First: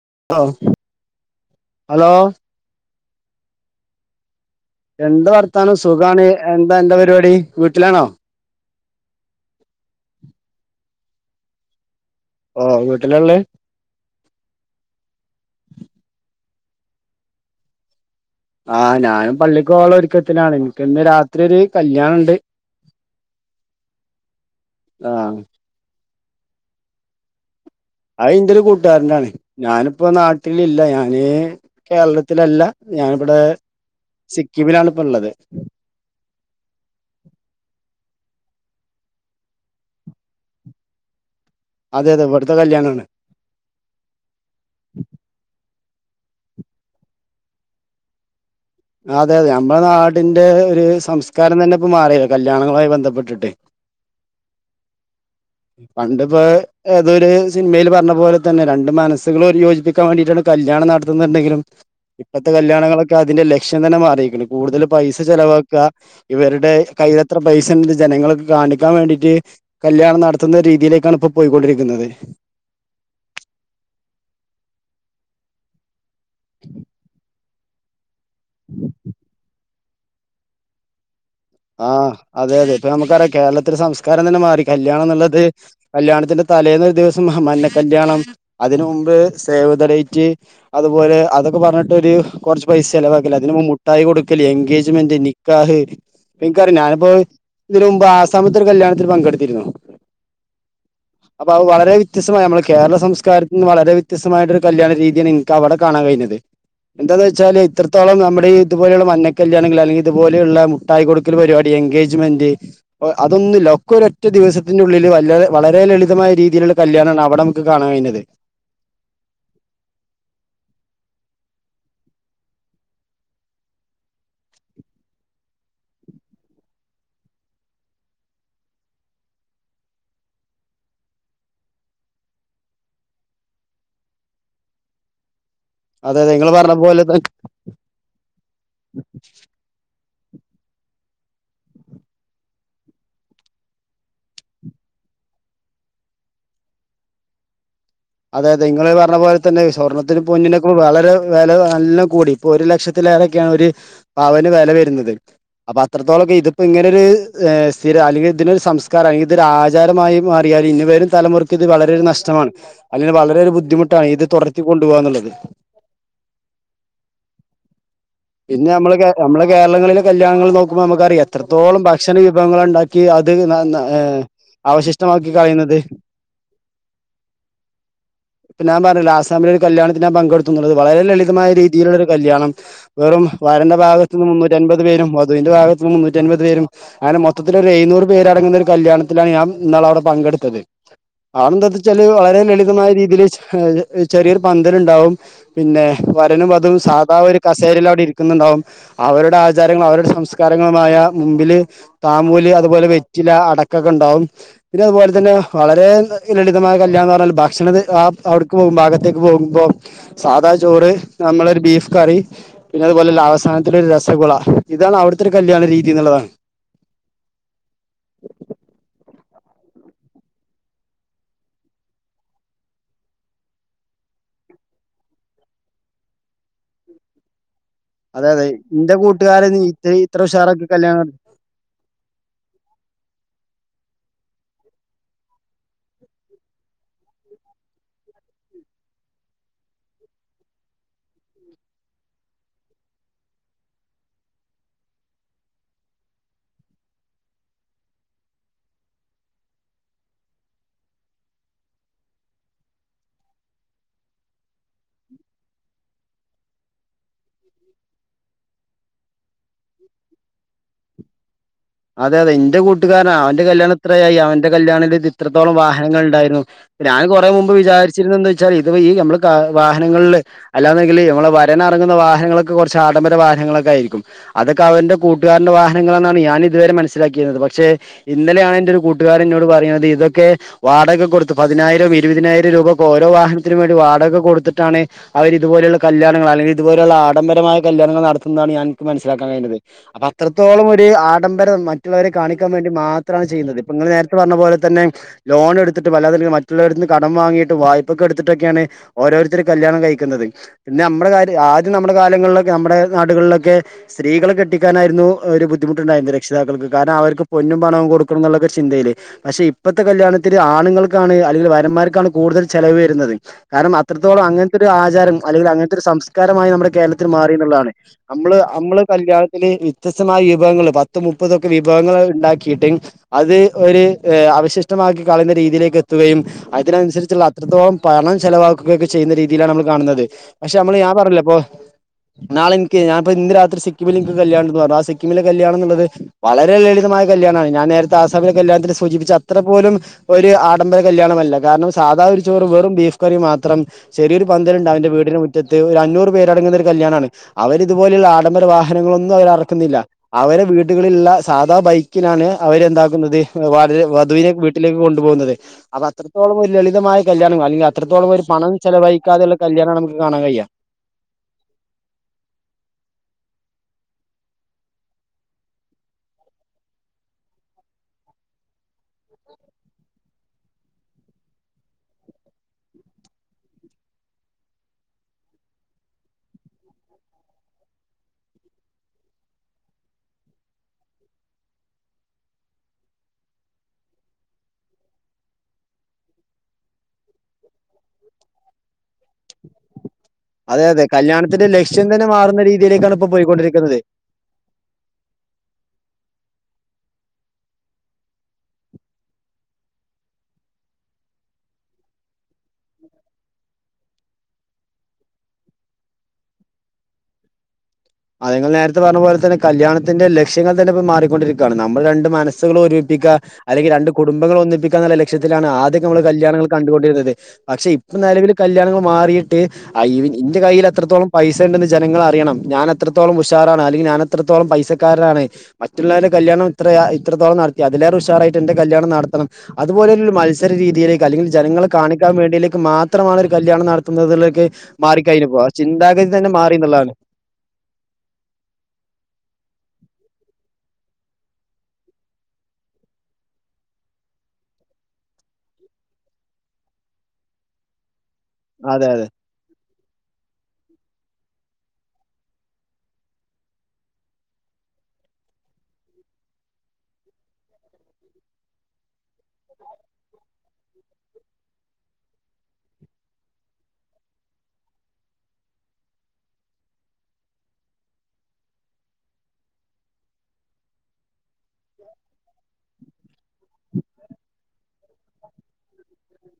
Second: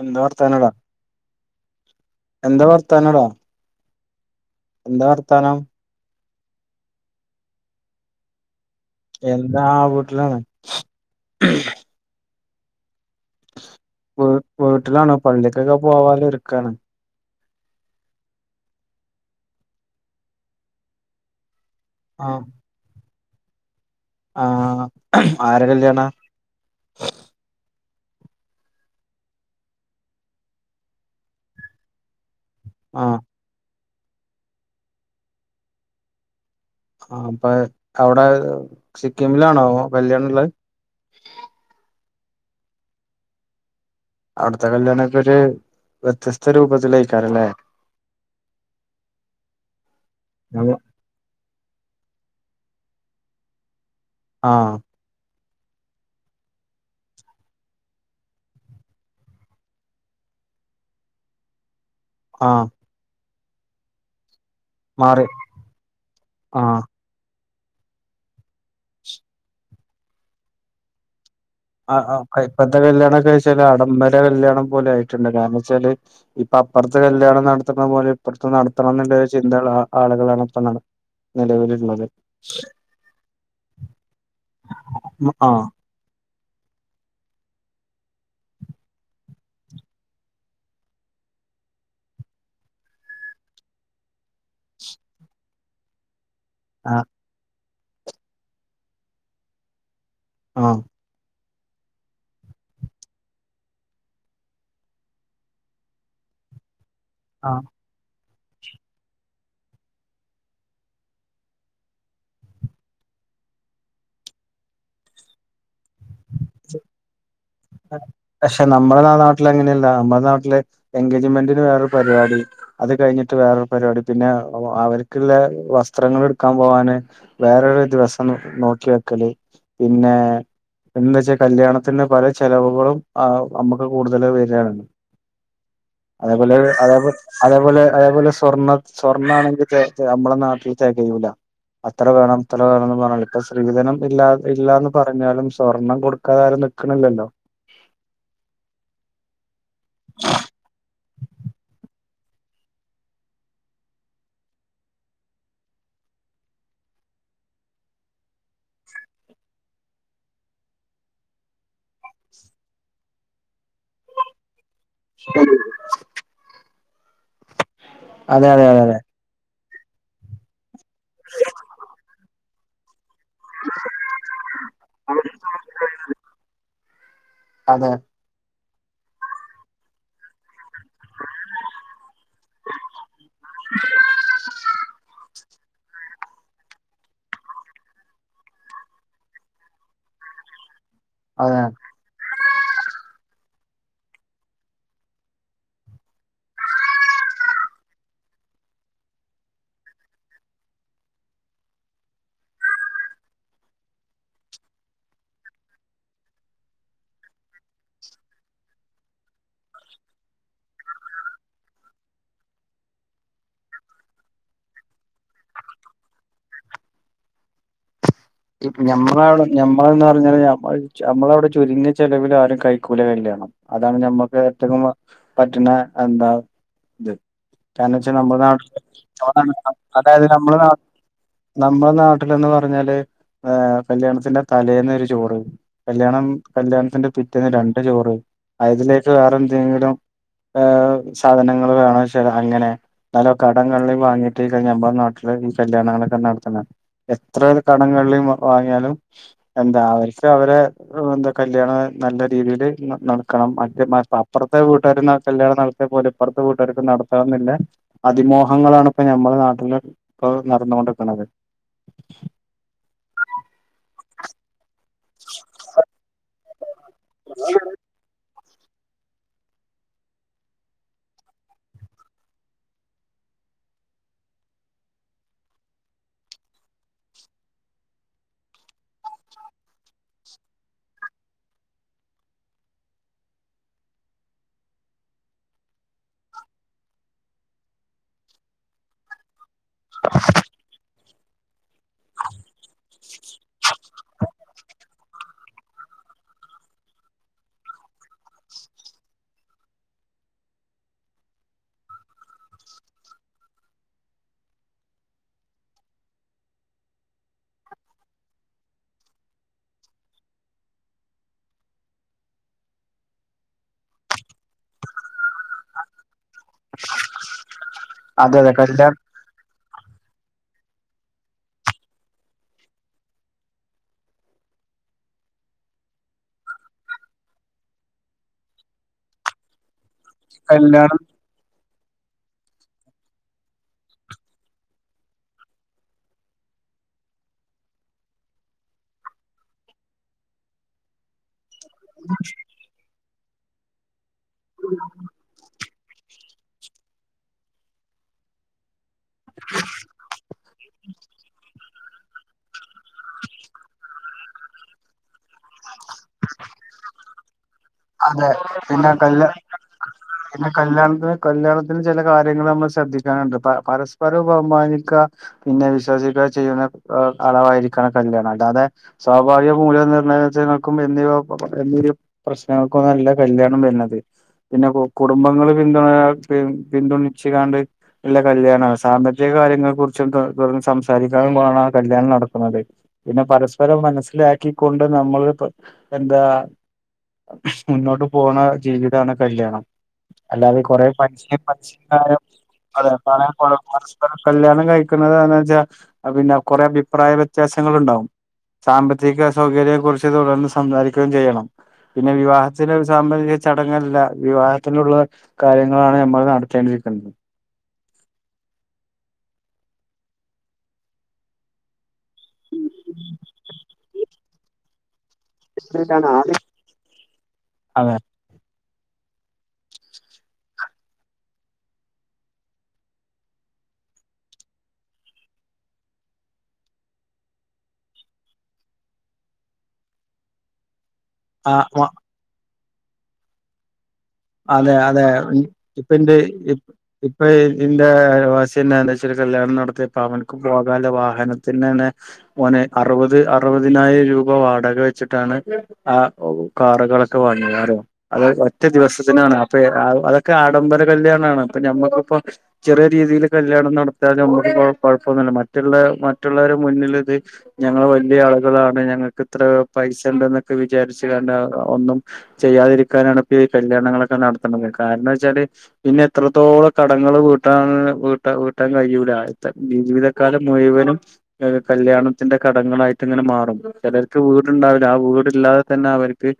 എന്താ ഓ വർത്താനടാ ഹലോ എന്താ വർത്താനടാ എന്ത് വർത്താനം സുഖമാണ് എന്താ എന്താ പരിപാടി വീട്ടിലാണോ. എന്താ ആ വീട്ടിലാണ് ഓ ആയ വീ വീട്ടിലാണ് പള്ളിക്കൊക്കെ പോവാാലെ ഇരിക്കാണ്. ആഹ ഞാനും പള്ളിക്ക് പോവാനുള്ള ഒരുക്കത്തിലാണ് എനിക്ക് ഇന്ന് രാത്രി ഒരു കല്യാണുണ്ട്. ആഹ ആരെ കല്യാണ ആ ഇൻ്റെ ഒരു കൂട്ടുകാരന്റെണ് ഞാനിപ്പോ നാട്ടിലില്ല. ഞാന് കേരളത്തി ത്തിലല്ല ആഹ് ഞാനിവിടെ സിക്കിമിലാണ് ഇപ്പോ ഉള്ളത്. ആ അപ്പൊ അവിടെ സിക്കിമിലാണോ വല്യാണ ഉള്ളത്. അതെ അതെ ഇവിടുത്തെ കല്യാണാണ്. അവിടുത്തെ കല്യാണൊക്കെ ഒരു വ്യത്യസ്ത രൂപത്തിൽ കയിക്കാറല്ലേ. അതെ അതെ നമ്മുടെ നാടിന്റെ ആഹ് ഒരു സംസ്കാരം തന്നെ ഇപ്പം മാറി. കല്യാണങ്ങളുമായി ബന്ധപ്പെട്ടിട്ട് ആഹ പണ്ടിപ്പോ ഏതൊരു സിനിമയിൽ പറഞ്ഞ പോലെ തന്നെ രണ്ട് മനസ്സുകളും ഒരു യോജിപ്പിക്കാൻ വേണ്ടിട്ടാണ് കല്യാണം നടത്തുന്നുണ്ടെങ്കിലും ഇപ്പഴത്തെ ആഹ് കല്യാണങ്ങളൊക്കെ അതിന്റെ ലക്ഷ്യം തന്നെ മാറിയിരിക്കുന്നു. കൂടുതൽ പൈസ മാറി ചെലവാക്കുക ഇവരുടെ ആഹ് കൈ ഇത്ര പൈസ ഉണ്ട് ജനങ്ങൾക്ക് കാണിക്കാൻ വേണ്ടിട്ട് കല്യാണം നടത്തുന്ന രീതിയിലേക്കാണ് ഇപ്പോ ആപ്പ കല്യാണംമക്കെ വെച്ചാല് ആഡംബര കല്യാണം പോലെ ആയിട്ടുണ്ട് കാരണം വെച്ചാല് ഇപ്പൊ അപ്പുറത്തെ കല്യാണം നടത്തണ പോലെ ഇപ്പറത്തെ നടത്തണം എന്നുള്ള ചിന്തകള ആളുകളാണ്പ്പന്ന ആഹ അതെ അതെ ഇപ്പൊ നമുക്കറിയാം കേരളത്തിലെ സംസ്കാരം തന്നെ മാറി കല്യാണം എന്നുള്ളത് ആഹ് കല്യാണത്തിന്റെ തലേന്ന ഒരു ദിവസം മഞ്ഞ കല്യാണം അതിനന് മുമ്പ് സേവ് തടയിറ്റ് അതുപോലെ അ ൊക്കെ പറഞ്ഞിട്ട് ഒരു കുറച്ച് പൈസ ചിലവാക്കില്ല അതിന് മുിായി കൊടുക്കല് എൻഗേജ്മെന്റ് നിക്കാഹ് എനിക്കറിിയ ഞാനിപ്പോ ഇതിന് മുമ്പ് ആസാമുദ്ര കല്യാണത്തിൽ പങ്കെടുത്തിരുന്നു ആഹ അപ്പൊ അത് വളരെ വ്യത്യസ്തമായ നമ്മളുടെ കേരള സംസ്കാരത്തിൽ നിന്ന് വളരെ വ്യത്യസ്തമായിട്ട് ഒരു കല്യാണ രീതിയാണ് നിനിക്ക് അവിടെ കാണാ കഴഞ്ഞത് എന്താന്ന് വെച്ചാല് ആഹ് ഇത്രത്തോളം നമ്മുടെ ഇതുപോലുള്ള മഞ്ഞ കല്യാണെിൽ അല്ലെങ്ക ഇതുപോലെയുള്ള മുട്ടായി കൊടുക്ക പരിപാടി എൻഗേജ്മെന്റ് അതൊന്നുമല്ല ഒക്കെ ഒ ഒറ്റ ദിവസത്തിന്റെ ഉള്ളിൽ വളരെ ലളിതമായ രീതിയിലുള്ള കല്യാണമാണ് അവിടെ നമുക്ക് കാണാൻ കഴിഞ്ഞത് പക്ഷെ നമ്മുടെ നാള നാട്ടില് അങ്ങനെയല്ല നമ്മുടെ നാട്ടില് എൻഗേജ്മെന്റിന് വേറൊരു പരിപാടി അത് കഴിഞ്ഞിട്ട് ഇനി എനിക്ക് വേറൊരു പരിപാടി പിന്നെ അവ അവർക്കിള്ള വ സ്ത്രങ്ങൾ എടുക്കാൻ പോവാന് വേറൊര് ദിവസം നോക്കി വെക്കല് പിന്നെ എന്ന് വെച്ചാ കല്യാണത്തിന് പല ചെലവുകളും ആ അമ്മക്ക് കൂടുതല് വരേണ്. അതായത് നിങ്ങൾ അതേപോലെ എ പറഞ്ഞ പോലെ അതേപോൽ അതേപോലെ അതേപോലെ സ്വർണ സ്വർണ്ണ ആണെങ്കിൽ ചെ ചെയ്യ് അമ്മളെ നാട്ടില് ചെകയൂല അത്ര വേണം അത്ര വേണംന്ന് പറഞ്ഞ ഇപ്പ സ്ത്രീധനം ഇല്ലാ ഇല്ലാന്ന് പറഞ്ഞാലും സ്വർണം കൊടുക്കാതെ ആരും നിക്കണില്ലല്ലോ അതെ അതെ നിങ്ങള് പറഞ്ഞ പോലെ തന്നെ സ്വർണത്തിനും പൊന്നിനൊക്കെ വളരെ വെല നല്ല കൂടി ഇപ്പൊ ഒരു ലക്ഷത്തിലേറെക്കെയാണ് ഒരു പവന് വില വരുന്നത് അപ്പാ അത്രത്തോളൊക്കെ ഇതിപ്പോ ഇങ്ങനൊരു ഏ സ്ഥിര അല്ലെങ്കി ഇതിന് സംസ്കാരായി ഇതൊര് ആചാരമായി മാറി കാര്യം ഇനി വരും തലമുറക്ക് ഇത് വളരെ നഷ്ടമാണ് അല്ലന് വളരെ ഒരു ബുദ്ധിമുട്ടാണ് ഇത് തൊടരത്തി കൊണ്ടുപോവാന്നുള്ളത്. അതെ അതെ പിന്നെ അമ്മള് കേര അമ്മള് കേരളങ്ങളിലെ കല്യാണങ്ങള് നോക്കുമ്പോ അമ്മക്കറിയാം എത്രത്തോളം ഭക്ഷണ വിഭവങ്ങള് ഉണ്ടാക്കി ക്ക്‌ അത് നന്നാ ആ അവശിഷ്ടമാക്കി കളയുന്നത് അതെ പിന്നാമ് പറല്ലെ അസ്സമിലൊരു കല്യാണത്തിന് പങ്കെടുത്തുന്നുള്ളത് വളരെ ലളിതമായ രീതിയിലുള്ളൊരു കല്യാണം വെറും വരന്റെ ഭാഗത്ത്ുന്ന് മുന്നൂറ്റ അൻപത് പേരും മു തിവിന്റെ ഭാഗത്ത് നിന്ന് മുന്നൂറ്റൻമ്പപത് പേരും അങ്ങനെ മൊത്തിൽ ഒരു എഴുന്നൂറ് പേര് അടങ്ങുന്ന ഒരു കല്യാണത്തിലാണ് ഞാ മ് ഇന്നാള് അവിടെ പങ്കെ എടുത്തത് അതെ ആണെന്താ വെച്ചാല് വളരെ ലളിതമായ രീതിയില് ആ ചെറിയൊരു പന്തലുണ്ടാവും പിന്നെ വരനും വധുവും സാധാ ഒരു ക ചേരിൽ അവിടെ ഇരിക്കുന്നുണ്ടാവും അവരുടെ ആചാരങ്ങളും അവരുടെ സംസ്കാരങ്ങളുമായ മുമ്പില് താമൂല് അതുപോലെ വെറ്റില്ല അടക്കൊക്കെ ഒ ണ്ടാവും പിന്നെ അതുപോലെ തന്നെ വളരെ ന്ന അ ലളിതമായ കല്യാണംന്ന് പറഞ്ഞാല് ഭക്ഷ ഭക്ഷണത് ആ അവിടക്ക് പോകുമ്പോ ഭാഗത്തേക്ക് പോകുമ്പോ സാധാ ചോറ് നമ്മളൊരു ബീഫ് കറി പിന്നെ അതുപോലെല്ല അവസാനത്തില് രസഗുള ഇതാണ് അവിടുത്തൊരു കല്യാണ രീതി എന്നുള്ളതാണ് [inaudible] മ് ഞമ്മളവിടെ ഞമ്മളന്ന് പറഞ്ഞവന് അമ് അമ്മളവിടെ ചുരുങ്ങിയ ചെലവിലാണ് കൈക്കൂല മെടി ണം അതാണ് ഞമ്മക്ക് ഏറ്റ ഗുമ്മാ പറ്റുന്ന എ എന്താ ഇത് കാരണം വെച്ചാ അതെ നമ്മുടെ അതെ നാട്ട് എന്റെ ല് കൂട്ടുകാരൻ [unintelligible] ഇത്ര ഇത്ര അതായത് നമ്മുടെ ഉഷാറൊക്കെ നാട്ട കല്യാണം നമ്മുടെ നാട്ടിലന്ന് പറഞ്ഞാല് ആ കല്യാണത്തിന്റെ തലേന്ന് ഒരു ചോറ് കല്യാണം കല്യാണത്തിന്റെ പിറ്റേന്ന് രണ്ട് ചോറ് അതിലേക്ക് വേറെന്ത [unintelligible] ആഹ സാധനങ്ങള് വേണെച്ചല് അങ്ങനെ നല്ല കടങ്ങളിൽ വാങ്ങിട്ട് കഴിഞ്ഞാ [unintelligible] എ ഈ കല്യാണങ്ങളക്ക [unintelligible] എത്ര കടങ്ങള് വാ വാങ്ങിയാലും എന്താ അവര്ക്ക് അവരെ [unintelligible] എന്താ കല്യാണം നല്ല രീതില് ന ന കണം [unintelligible] മപ്പ അപ്പറത്തെ വീട്ടുകാര ന കല്ലാണം നട ത്തെ പോലെ ഇപ്പുറത്തെ വീട്ടെകാർക്ക്‌ നടത്താൻന്നില്ലെ അതിമോഹങ്ങളാണ് ഇപ്പ നമ്മ പിന്നെ അ നടന്നുകൊണ്ടിരിക്കണത് അതെ അതെ എന്റെ കൂട്ടുകാരനാ അവന്റെ കല്യാണത്രയായി അവൻന്റെ കല്യാണ ഇത്രത്തോളം വാഹനങ്ങൾ ഇ ണ്ടായിരുന്നു ഞാൻ കൊറേ മുമ്പ് വിചാരിച്ചിരുന്നന്ന് വെ ച്ചെ ഇത് ഈ അമ്മള് കാ വാഹനങ്ങളില് അല്ലാതെങ്കില് അമ്മള് വരൻ എറങ്ങുന്ന വാഹനങ്ങളൊക്കെ കൊറച്ച് ആഡംബര വന ങ്ങളക്കെയിരിക്കും അതൊക്കെ അവന്റെ കൂട്ടുകാരന്റെ വാഹനങ്ങളാന്നാ ണ് ഞാന് ഇതുവരെ മനസ്സിലാക്കിരുന്നത് പക്ഷെ ഇന്നലെയാണ് എന്റെ ഒരു കൂട്ടുകാരൻ എന്നോട് പറയുന്നത്. ഇതൊക്കെ വാടക കൊടുത്ത് പിനായിരം ഇരുവതിനായിരം രൂപ ഒക്കൊ ഓരോ വാഹനത്തിനും വേണ്ടി വാടക കൊടുത്തിട്ടാണ് അവര് ഇത് പോലുള്ള കല്യാണങ്ങ അല്ലെങ്കി ഇതുപോലുള്ള ആഡംബരമായ കല്യാണങ്ങൾ നടത്തുന്നാണ് ഞാന് നിക്ക് മനസ്സിലാക്കൻ കഴിഞ്ഞത്. അപാം അത്രത്തോളം ഒരു ആഡംബരം മ റ്റുള്ളവരെ കാണിക്കാൻ വേണ്ടി മാത്രമാണ് ചെയ്യുന്നത്. ഇപ്പ നിങ്ങള് നേരത്തെ പറഞ്ഞ പോലെ തന്നെ ലോൺ എടു ത്ത് ട്ട് വല്ലാതെ ന്തിനാ മറ്റുള്ളവരടുത്ത് നിന്ന് കടം വാങ്ങിയിട്ട് വായ്പൊക്കെ എടുത്തിട്ടൊക്കെയാണ് ഓരോരുത്തര് കല്യാണം കഴിക്കുന്നുത്. ന്നെ അമ്മടെ കാര് ആരും നമ്മടെ കാലങ്ങളൊക്കെ അമ്മടെ നാടുകളിലൊക്കെ സ്ത്രീകള് കെട്ടിക്കാനായിരുന്നു ഒരു ബുദ്ധിമുട്ടുണ്ടായിരുന്ന ക്ഷിതാക്കൾക്ക് കാരണം അവർക്ക് പൊന്നും പണവും കൊടുക്കണം എന്നുള്ളൊക്കെ ചിന്തയിേല് പക്ഷെ ഇപ്പത്തെ കല്യാണത്തിന് ആണു ങ്ങൾക്കാണ്. ങ്കിൽ വരന്മാർക്കാണ് കൂടുതൽ ചെലവ് വരുന്നത് കാരണം അത്രത്തോളം അങ്ങന ഒരു ആചാരം അല്ലെങ്കിൽ അങ്ങനത്തെ ഒരു സംസ്കാരമായി നമ്മുടെ കേരളത്തിൽ മാറി എന്നുള്ളതാണ് അതെ നമ്മള് അതെ നമ്മള് കല്യാ കല്യാണത്തില് വ്യത്യസ്തമായ വിഭവങ്ങൾ. പത്ത് മുപ്പതൊക്കെ വിഭവങ്ങൾ ഉണ്ടാക്കിയിട്ടും. അത് ഒരു അവശിഷ്ടമാക്കി കളയുന്ന രീതിയിലേക്ക് എ കയും അതിനനുസരിച്ചുള്ള അത്രത്തോളം പണം ചെലവാക്കുകയൊക്കെ ചെയ്യുന്ന രീതിയിലാണ് നമ്മൾ കാണുന്നത്. പക്ഷെ നമ്മള് ഞാൻ കല്യാണം പറലേ ഇപ്പൊ നാളെനിക്ക് ഞാനിപ്പ ഇന്ന് രാത്രി സിക്കിമിൽ എനിക്ക് കല്യാണം പറഞ്ഞു ആ സിക്കിമിലികല്യാണം എന്നുള്ളത് വളരെ ലളിതമായ കല്യാണമാണ്. ഞാൻ നേരത്തെ ആസാമിലെ കല്യാണത്തിന് സൂചിപ്പിച്ചച്ച അത്ര പോലും ഒരു ആഡംബര കല്യാണമല്ല കാരണം സാധാ ഒരു ചോറ് വറും ബീഫ് റി മാത്രം ചെറിയരു പന്തലുണ്ട് അവന്റെ വീടിന്റെ മുറ്റത്ത് ഒരു അഞ്ഞൂറ് പേരടങ്ങുന്ന ഒരു കല്യാണാണ് അവർതുപോലെ ആഡംബര വാഹനങ്ങളൊന്നും അവരറക്കുന്നില്ല അവരെ വീട്ട വീട്ടുകളുള്ള സാധാ ബൈക്കിലാണ് അവര് എന്താക്കുന്നത് വളരെ വധുവിനെ വീട്ടിലേക്ക് കൊണ്ടുപോകുന്നത് അപ്പ അത്രത്തോളം ഒരു ലളിതമായ കല്യാണങ്ങൾ അല അതെ [unintelligible] നമുക്ക് കാണാൻ കഴിയ പിന്നെ കല്യാണത്തിന് കല്യാണത്തിന് ചില കാര്യങ്ങൾ നമ്മൾ ശ്രദ്ധിക്കാനുണ്ട്. പ പരസ്പരം ബഹുമാനിക്കുക. പിന്നെ വിശ്വസിക്കുക. ചെയ്യുന്ന അളവായിരിക്കാണ് കല്യാണം അല്ല അതെ സ്വാഭാവിക മൂലനിർണയങ്ങൾക്കും എന്നിവ [unintelligible] നമക്ക് നല്ല കല്ല്യാണം വരുന്നത് പിന്നെ കുടുംബങ്ങള്ൾ പിന്തുണ പി പിന്തുണച്ച് കണ്ട് ഉള്ള കല്യാണമാണ് സാമ്പത്തിക കാര്യങ്ങളെ കുറിച്ചും സംസാരിക്കാനുമണ കല്യാണം നടക്കുന്നത്. പിന്നെ പരസ്പരം മനസ്സില കി ക്കൊണ്ട് നമ്മള് എന്താ മുന്നോട്ട് പോണ ജീവിതമാണ് കല്യാണം അല്ലാതെ അതെ അതെ കല്യാണത്തിന്റെ ലക്ഷ്യം തന്നെ മാറുന്ന [unintelligible] അതെ രീതിയിലേക്കാണ് [unintelligible] ഇപ്പൊ പോയിക്കൊണ്ടിരിക്കുന്നത്. പരസ്പരം കല്യാണം കഴിക്കുന്നത് എ വെച്ചാ പിന്നെ കുറേ അഭിപ്രായ വ്യത്യാസങ്ങുണ്ടാവും. സാമ്പത്തിക സൗകര്യെ കുറിച്ച് തുടർന്ന് സംസാരിക്കുകയും ചെയ്യണം പിന്നെ വിവാഹത്തിലെ സാമ്പത്തിക ചടങ്ങല്ല വിവാഹത്തിള്ള കാര്യങ്ങളാണ്. ഞമ്മൾ നടത്തേണ്ടിയിരിക്കുന്നത്. ഉം അത്ങ്ങൾ നേരത്തെ പറഞ്ഞ പോലെ തന്നെ കല്യാണത്തിന്റെ ലക്ഷ്യങ്ങൾ തന്നെ ഇപ്പോ മാറിക്കൊണ്ടിരിക്കുകയാണ്. നമ്മൾ രണ്ടും മനസ്സുകൾ ഒരുമപ്പിക്കുക. അല്ലെങ്കിൽ രണ്ട് കുടുംബങ്ങൾ ഒന്നിപ്പിക്കുക. ത്തിലാണ് ആദ്യം നമ്മൾ കല്യാണങ്ങൾ കണ്ടുകൊണ്ടിരുന്നത്. പക്ഷെ ഇപ്പൊ അതെ നിലവിൽ കല്യാണങ്ങ മാറിട്ട്ന്റെ കയ്യിൽ എത്രത്തോളം പൈസ ഉണ്ടെന്ന്. ജനങ്ങൾ അറിയണം ഞൻ എത്രത്തോളം ഉഷാറാണ് അല്ലെങ്കിൽ ഞാൻ എത്രത്തോളം പൈസക്കാരാണ്. മറ്റുള്ളവരുടെ കല്യാണം. ത്ര എത്രത്തോളം നടത്തിയ അതി വല്ല ഉഷാറായിട്ട് എന്റെ കല്യാണം നടത്തണം. അതുപോലെ ഒരു മത്സരീതിയിലേ അല്ലെങ്കിൽ ജനങ്ങളെ ആ കാണിക്കാൻ വേണ്ടിയിലേക്ക് മാത്രമാണ് ഒരു കല്യാണം നട തുന്നതിലേക്കെ അതെ അതെ മാറിക്കഴിഞ്ഞു പോ ചിന്താഗതി തന്നെ മാറി എന്നുള്ളതാണ്. ഇതിന്റെവാസിന്നെ എന്ത വെച്ച കല്യാണം നടത്തിയ പ്പ അവനക്ക് പോകാനുള്ള വാഹനത്തി തന്നെ അറുപത് അറുപതിനായിരം രൂപ വാടക വെച്ചിട്ടാണ് ആ കാറുകളൊക്കെ വാങ്ങയാറ്. അത് ഒറ്റ അതെ അതെ ദിവസ ത്തെ അ അതൊക്കെ ആഡംബര കല്യാണാണ്. അപ്പൊ ഞമ്മക്കിപ്പോ ചെറിയ രീതിയിൽ കല്യാണം നടത്താൽ നമ്മെ ക്കെ കൊഴപ്പൊന്നുല്ല. മറ്റുള്ള മറ്റുള്ളോരേ മുന്നിലിത് ഞങ്ങള് വെല്യായാളുകളാണ് ഞങ്ങൾക്കിത്ര. പൈസ ഇണ്ടൊന്നെക്കെ വിചാരിച്ചു കണ്ട ഒന്നും ചെയ്യാതിരിക്കാനാണിപ്പയിക കല്യാണങ്ങളൊക്കെ നടത്തണത്. കാരണെ വെച്ചാല് പിന്നെ എത്രത്തോളം കടങ്ങള് വീട്ടാനൊ വീട്ടാ വീട്ടാ ൻ കഴിയൂല. ജീവിതക്കാലം മുഴുവനും കല്യാണത്തിന്റെ കടങ്ങളായിട്ടങ്ങനെ മാറും. ചെലർക്ക് വീടുണ്ടാവില്ല. ആ വീടില്ലാതെ തന്നെ അവർക്ക്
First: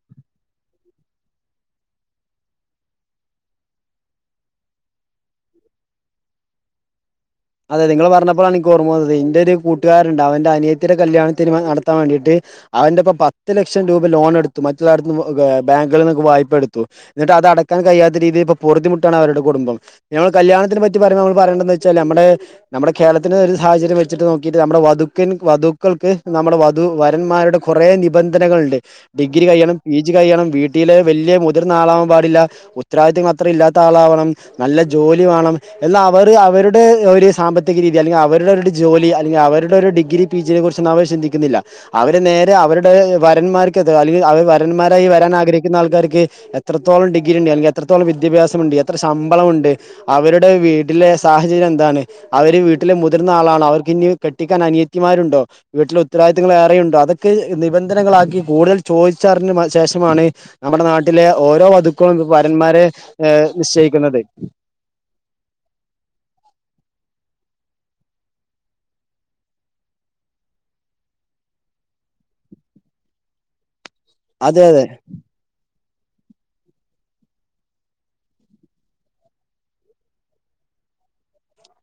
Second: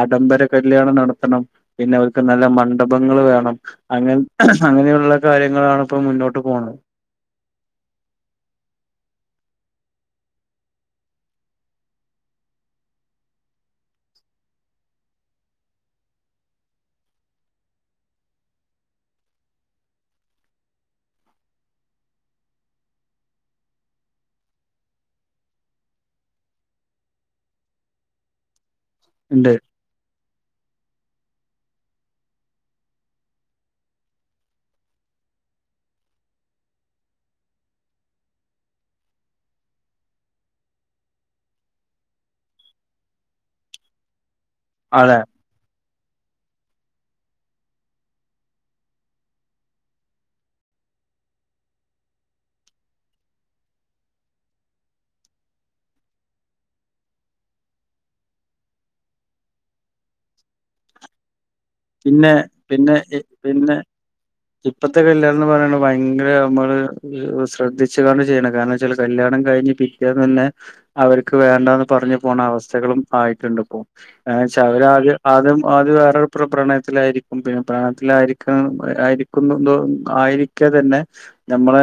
ആഡംബര കല്യാണം നടത്തെണം പിന്നെ അവർക്ക് നല്ല മണ്ഡപങ്ങള് വേണം. അങ്ങ അങ്ങനെയുള്ള കാര്യങ്ങളാണ് ഇപ്പോ മുന്നോട്ട് പോണെ. [unintelligible] അതെ നിങ്ങള് പറഞ്ഞപ്പോഴാണ് എനിക്ക് ഓർമ്മ വന്നെത്. എന്റൊരു കൂട്ടുകാരൊണ്ട്. അവന്റെ അനിയത്തിടെ കല്യാണത്തിനുമ നടത്താവേണ്ടിട്ട് അവന്റെപ്പ പത്ത് ലക്ഷം രൂപ ലോൺ എടുത്തു. മറ്റുല്ലാടത്തൂന്ന് ബാങ്കുകളിൽ നിന്നൊക്കെ വായ്പ എടുത്തു. എന്നിട്ട് അ ടക്കാൻ കഴിയാത്ത രീതിൽ ഇപ്പോ പൊറ്തിമുട്ടാണ് അവെരടെ കുടുംബം. ഞങ്ങെള് കല്യാണത്തിനെപ്പറ്റി പറയണോ പറയണ്ടാന്ന്വെച്ചാല്. നമ്മെടെ നമ്മെടെ കേരളത്തിന് ഒരു സാഹചര്യം വെച്ചിട്ട് നോക്കിട്ട് നമ്മുടെ വധുക്കൻ വധുക്കൾക്ക് നമ്മുടെ വധു വരന്മാ വീട്ടുക്കാരുടെ കൊറെ നിബന്ധനകളൊണ്ട്. ഡിഗ്രി ഉണ്ട് കഴിയണം, പി ജി കഴിയണം, വീ ട്ടില് വെല്യാ മുതിർന്നാളാകൻ പാടില്ല, ഉത്തരവാദിത്വം അത്രം ഇല്ലാത്ത ആളാവണം, നല്ല ജോലി വേണം, എന്നാ അവർ അവെരുടെ ഒരു സാമ്പത്തിക രീതി അല്ലെങ്കിൽ അവെരവരുടെ ഒരു ജോലി അല്ലെങ്കി അവെരുടെ ഒരു ഡിഗ്രി പി ജിയെ കുറിച്ചൊന്നു അവർ ചിന്തിക്കുന്നില്ല. അവര് നേ രെ അവെരുടെ വരന്മാർക്കെതിരെ അല്ലെങ്കിൽ അവർ വരന്മാരായി അതെ വെരാൻ ആഗ്രഹിക്കുന്ന ആൾക്കാർക്കെ തിരെ എത്രത്തോളം ഡിഗ്രിയൊണ്ട് അല്ലെങ്കിൽ എത്രത്തോളം വിദ്യാഭ്യാസമൊണ്ട് എത്ര ശമ്പളമൊണ്ട് അവെരുടെ വീട്ടിലെ സാഹചര്യം എന്താണ് അവര് വീട്ടിലെ മുതിർന്നയാളാണോ അവർക്ക് ഇനി കെട്ടിക്കാൻ അനിയത്തിയമാരുണ്ടോ വീട്ടിലെ ഉത്തവാദിത്തങ്ങൾ ഏറെയുണ്ടോ ക്ക് നിബന്ധനകളാക്കി കൂടുതൽ ചോദിച്ചറിന് മ ശേഷമാണ് നമ്മടെ നാട്ടിലെ ഓരോ വധുക്കളിപ്പ പിന്നെ വരന്മാരെ പിന്നെ പിന്നെ നിശ്ചയിക്കുന്നത്. ഇപ്പത്തെ കല്യാണം എന്ന് പറയണ ഭയങ്കരയെന്താ പറയ്ക. ശ്രദ്ധിച്ചുകണ്ട് ചെയ്യണം. കാരണം വെച്ചാല് കല്യാണം കഴിഞ്ഞ് പിറ്റേന്ന് തന്നെ അവർക്ക് വേണ്ടാന്ന് പറഞ്ഞു പോണവസ്ഥകളും ആയിട്ടുണ്ടിപ്പോ. അതെ ആന്ന്ച്ചാ അതെ അവരത് അതും അത് അ റും പ്രണയത്തിലായിരിക്കും. പിന്നെ പ്രണയത്തിലായിരിക്കു ആയിരിക്കുമ്പോമ്പോ ആയിരിക്കാത്തന്നെ. നമ്മളെ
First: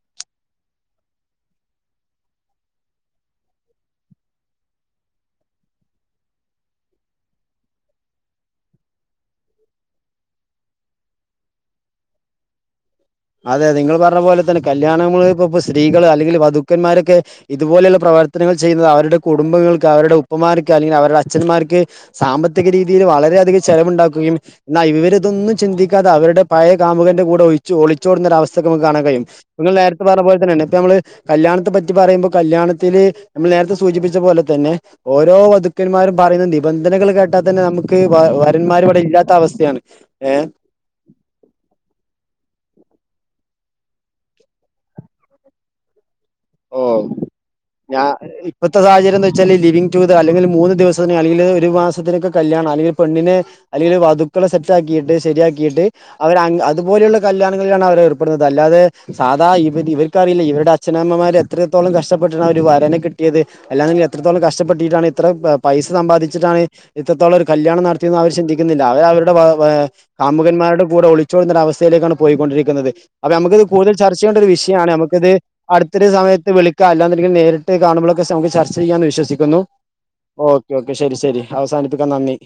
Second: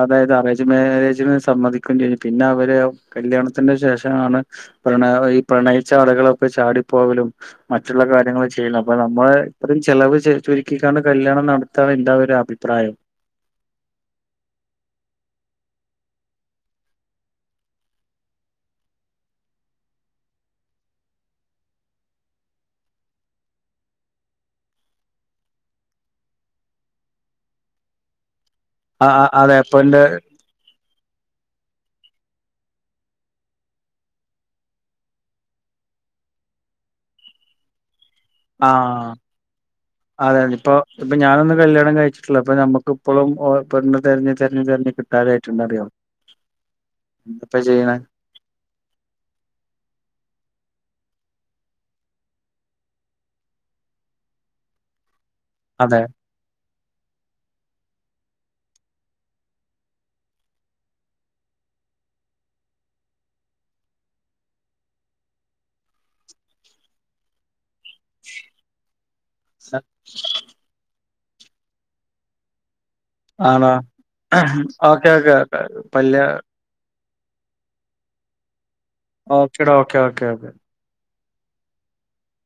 അതായത് അറേജ മാരേജിന് സമ്മതിക്കേണ്ടി വെരും. പിന്നെ അവര് കല്യാണത്തിന്റെ ശേഷമാണ്. പ്രണയ ഈ പ്രണയിച്ചാളുകളൊക്കെ ചാടിപ്പോവലും മറ്റൊള്ള കാര്യങ്ങള് ചെയ്യണാ. അപ്പ നമ്മള് ഇത്രയും ചെലവ് ചുരുക്കിടാണ് കല്യാണം നടത്തായെന്റെ ഒരു അഭിപ്രായം. അതെ നിങ്ങള് പറഞ്ഞ പോലെ തന്നെ കല്യാണങ്ങളിപ്പ സ്ത്രീകൾ അല്ലെങ്കിൽ വധുക്കന്മാരൊക്കെ ഇതുപോലെയുള്ള പ്രവ ർത്തനങ്ങൾ ചെയ്യുന്നത് അവരുടെ കുടുംബങ്ങൾക്ക് അവരുടെ ഉപ്പമാർക്ക് അല്ലെങ്കിൽ അവരുടെ അച്ഛന്മാർക്ക് സാമ്പത്തിക രീതിയില് വളരെയധികം ചെലവുണ്ടാക്കുകയും എന്നയിവരിതൊന്നും ചിന്തിക്കാതെ അവെരുടെ പഴേ കാമുകന്റെ കൂടെ ഒഴിച്ച് ഒളി ച്ചോടുന്നരവസ്ഥക്ക് നമ്മെക്ക് കാണാൻ ആ കഴിയും. ആ അതെ നിങ്ങള് ഇപ്പൊ എന്റെ നേരത്തെ പറഞ്ഞപ്പോലെത്തന്നെയ ഇപ്പ നമ്മള് കല്യാണത്തെപ്പറ്റി പറയുമ്പോ കല്യാണത്തിന് നമ്മൾ നേരത്തെ സൂചിപ്പിച്ചപ്പോലെത്തന്നെ ഓരോ വധുക്കന്മാരും പറയുന്ന നിബന്ധ നൾ കേട്ടാ തന്നെ നമ്മെ ക്ക് വ ആ വരന്മാരിവെടെയില്ലാത്തവസ്ഥയാണ് ഏ. അതെ ഇപ്പൊ ഇപ്പൊ നമ്മുക്കി പെണ്ണ്തെരഞ്ഞ് തെര്ഞ്ഞ് തെര്ഞ്ഞ് തെരെഞ്ഞ് കിട്ടാതായിട്ടൊണ്ട് അറിയോ? ഓ എന്താപ്പ ചെയ്യണേ ഞാ ഇപ്പഴത്തെ സാഹചര്യ വെച്ചാല് ലിവിംഗ് ടു ദേ അല്ലെങ്കിൽ മൂന്ന് ദിവസത്തിന് അല്ലെങ്കിൽ ഒരു മാസത്തിലൊക്കെ കല്യാണം. അല്ലെങ്കി പെണ്ണിനെ അല്ലെങ്കിൽ വധുക്കളെ സെറ്റാക്കിട്ട്. ശെരിയാക്കിട്ട് അതെ അവരങ്ങ് അ തുപോലെയുള്ള കല്യാണങ്ങളിലാണ് അവർ ഏർപ്പെടുന്നത്. അല്ലാതെ സാധായിവെര് ഇവർക്കറിയില്ല ഇവെരുടെച്ഛനമ്മമാരു എത്രത്തോളം കഷ്ടപ്പെട്ടിട്ടാ ണൊരു വരനെ കിട്ടിയത്. അല്ലാെങ്കി എത്രത്തോളം കഷ്ടപ്പെട്ടിട്ടാണ് ഇത്ര പൈസ സമ്പാദിച്ചത്. ട്ടാണ് ഇത്രത്തോളം ഒരു കല്യാണം നടത്തിയെന്ന് അവർ ചിന്തിക്കുന്നില്ല. അവർ അവെരുടെ വെ വെ കാമുകന്മാരുടെ കൂടെ ഒളി ച്ചടുന്ന ഒരവസ്ഥയിലേക്കാണ് പോയിക്കൊണ്ടിരിക്കുന്നത്. അപ്പൊ നമുക്കിത് ആണോ കൂടുതൽ ചർച്ച ചെയ്യേണ്ട ഒരു വിഷയമാണ്. ഓക്കെ നമുക്കിത് ഓക്കെ അടു ഒര് കല്യാ സമയത്ത് വിളിക്കാം. അല്ലാന്നൊണ്ടെങ്കിൽ നേരിട്ട് കാണുമ്പോളക്കെ നമ്മെക്ക് ചർ ച്ചെയ്യാന്ന് വിശ്വസിക്കുന്നു. Okay okay ഷെരി. ഷെരി അവസാനിപ്പിക്കാം നന്ദി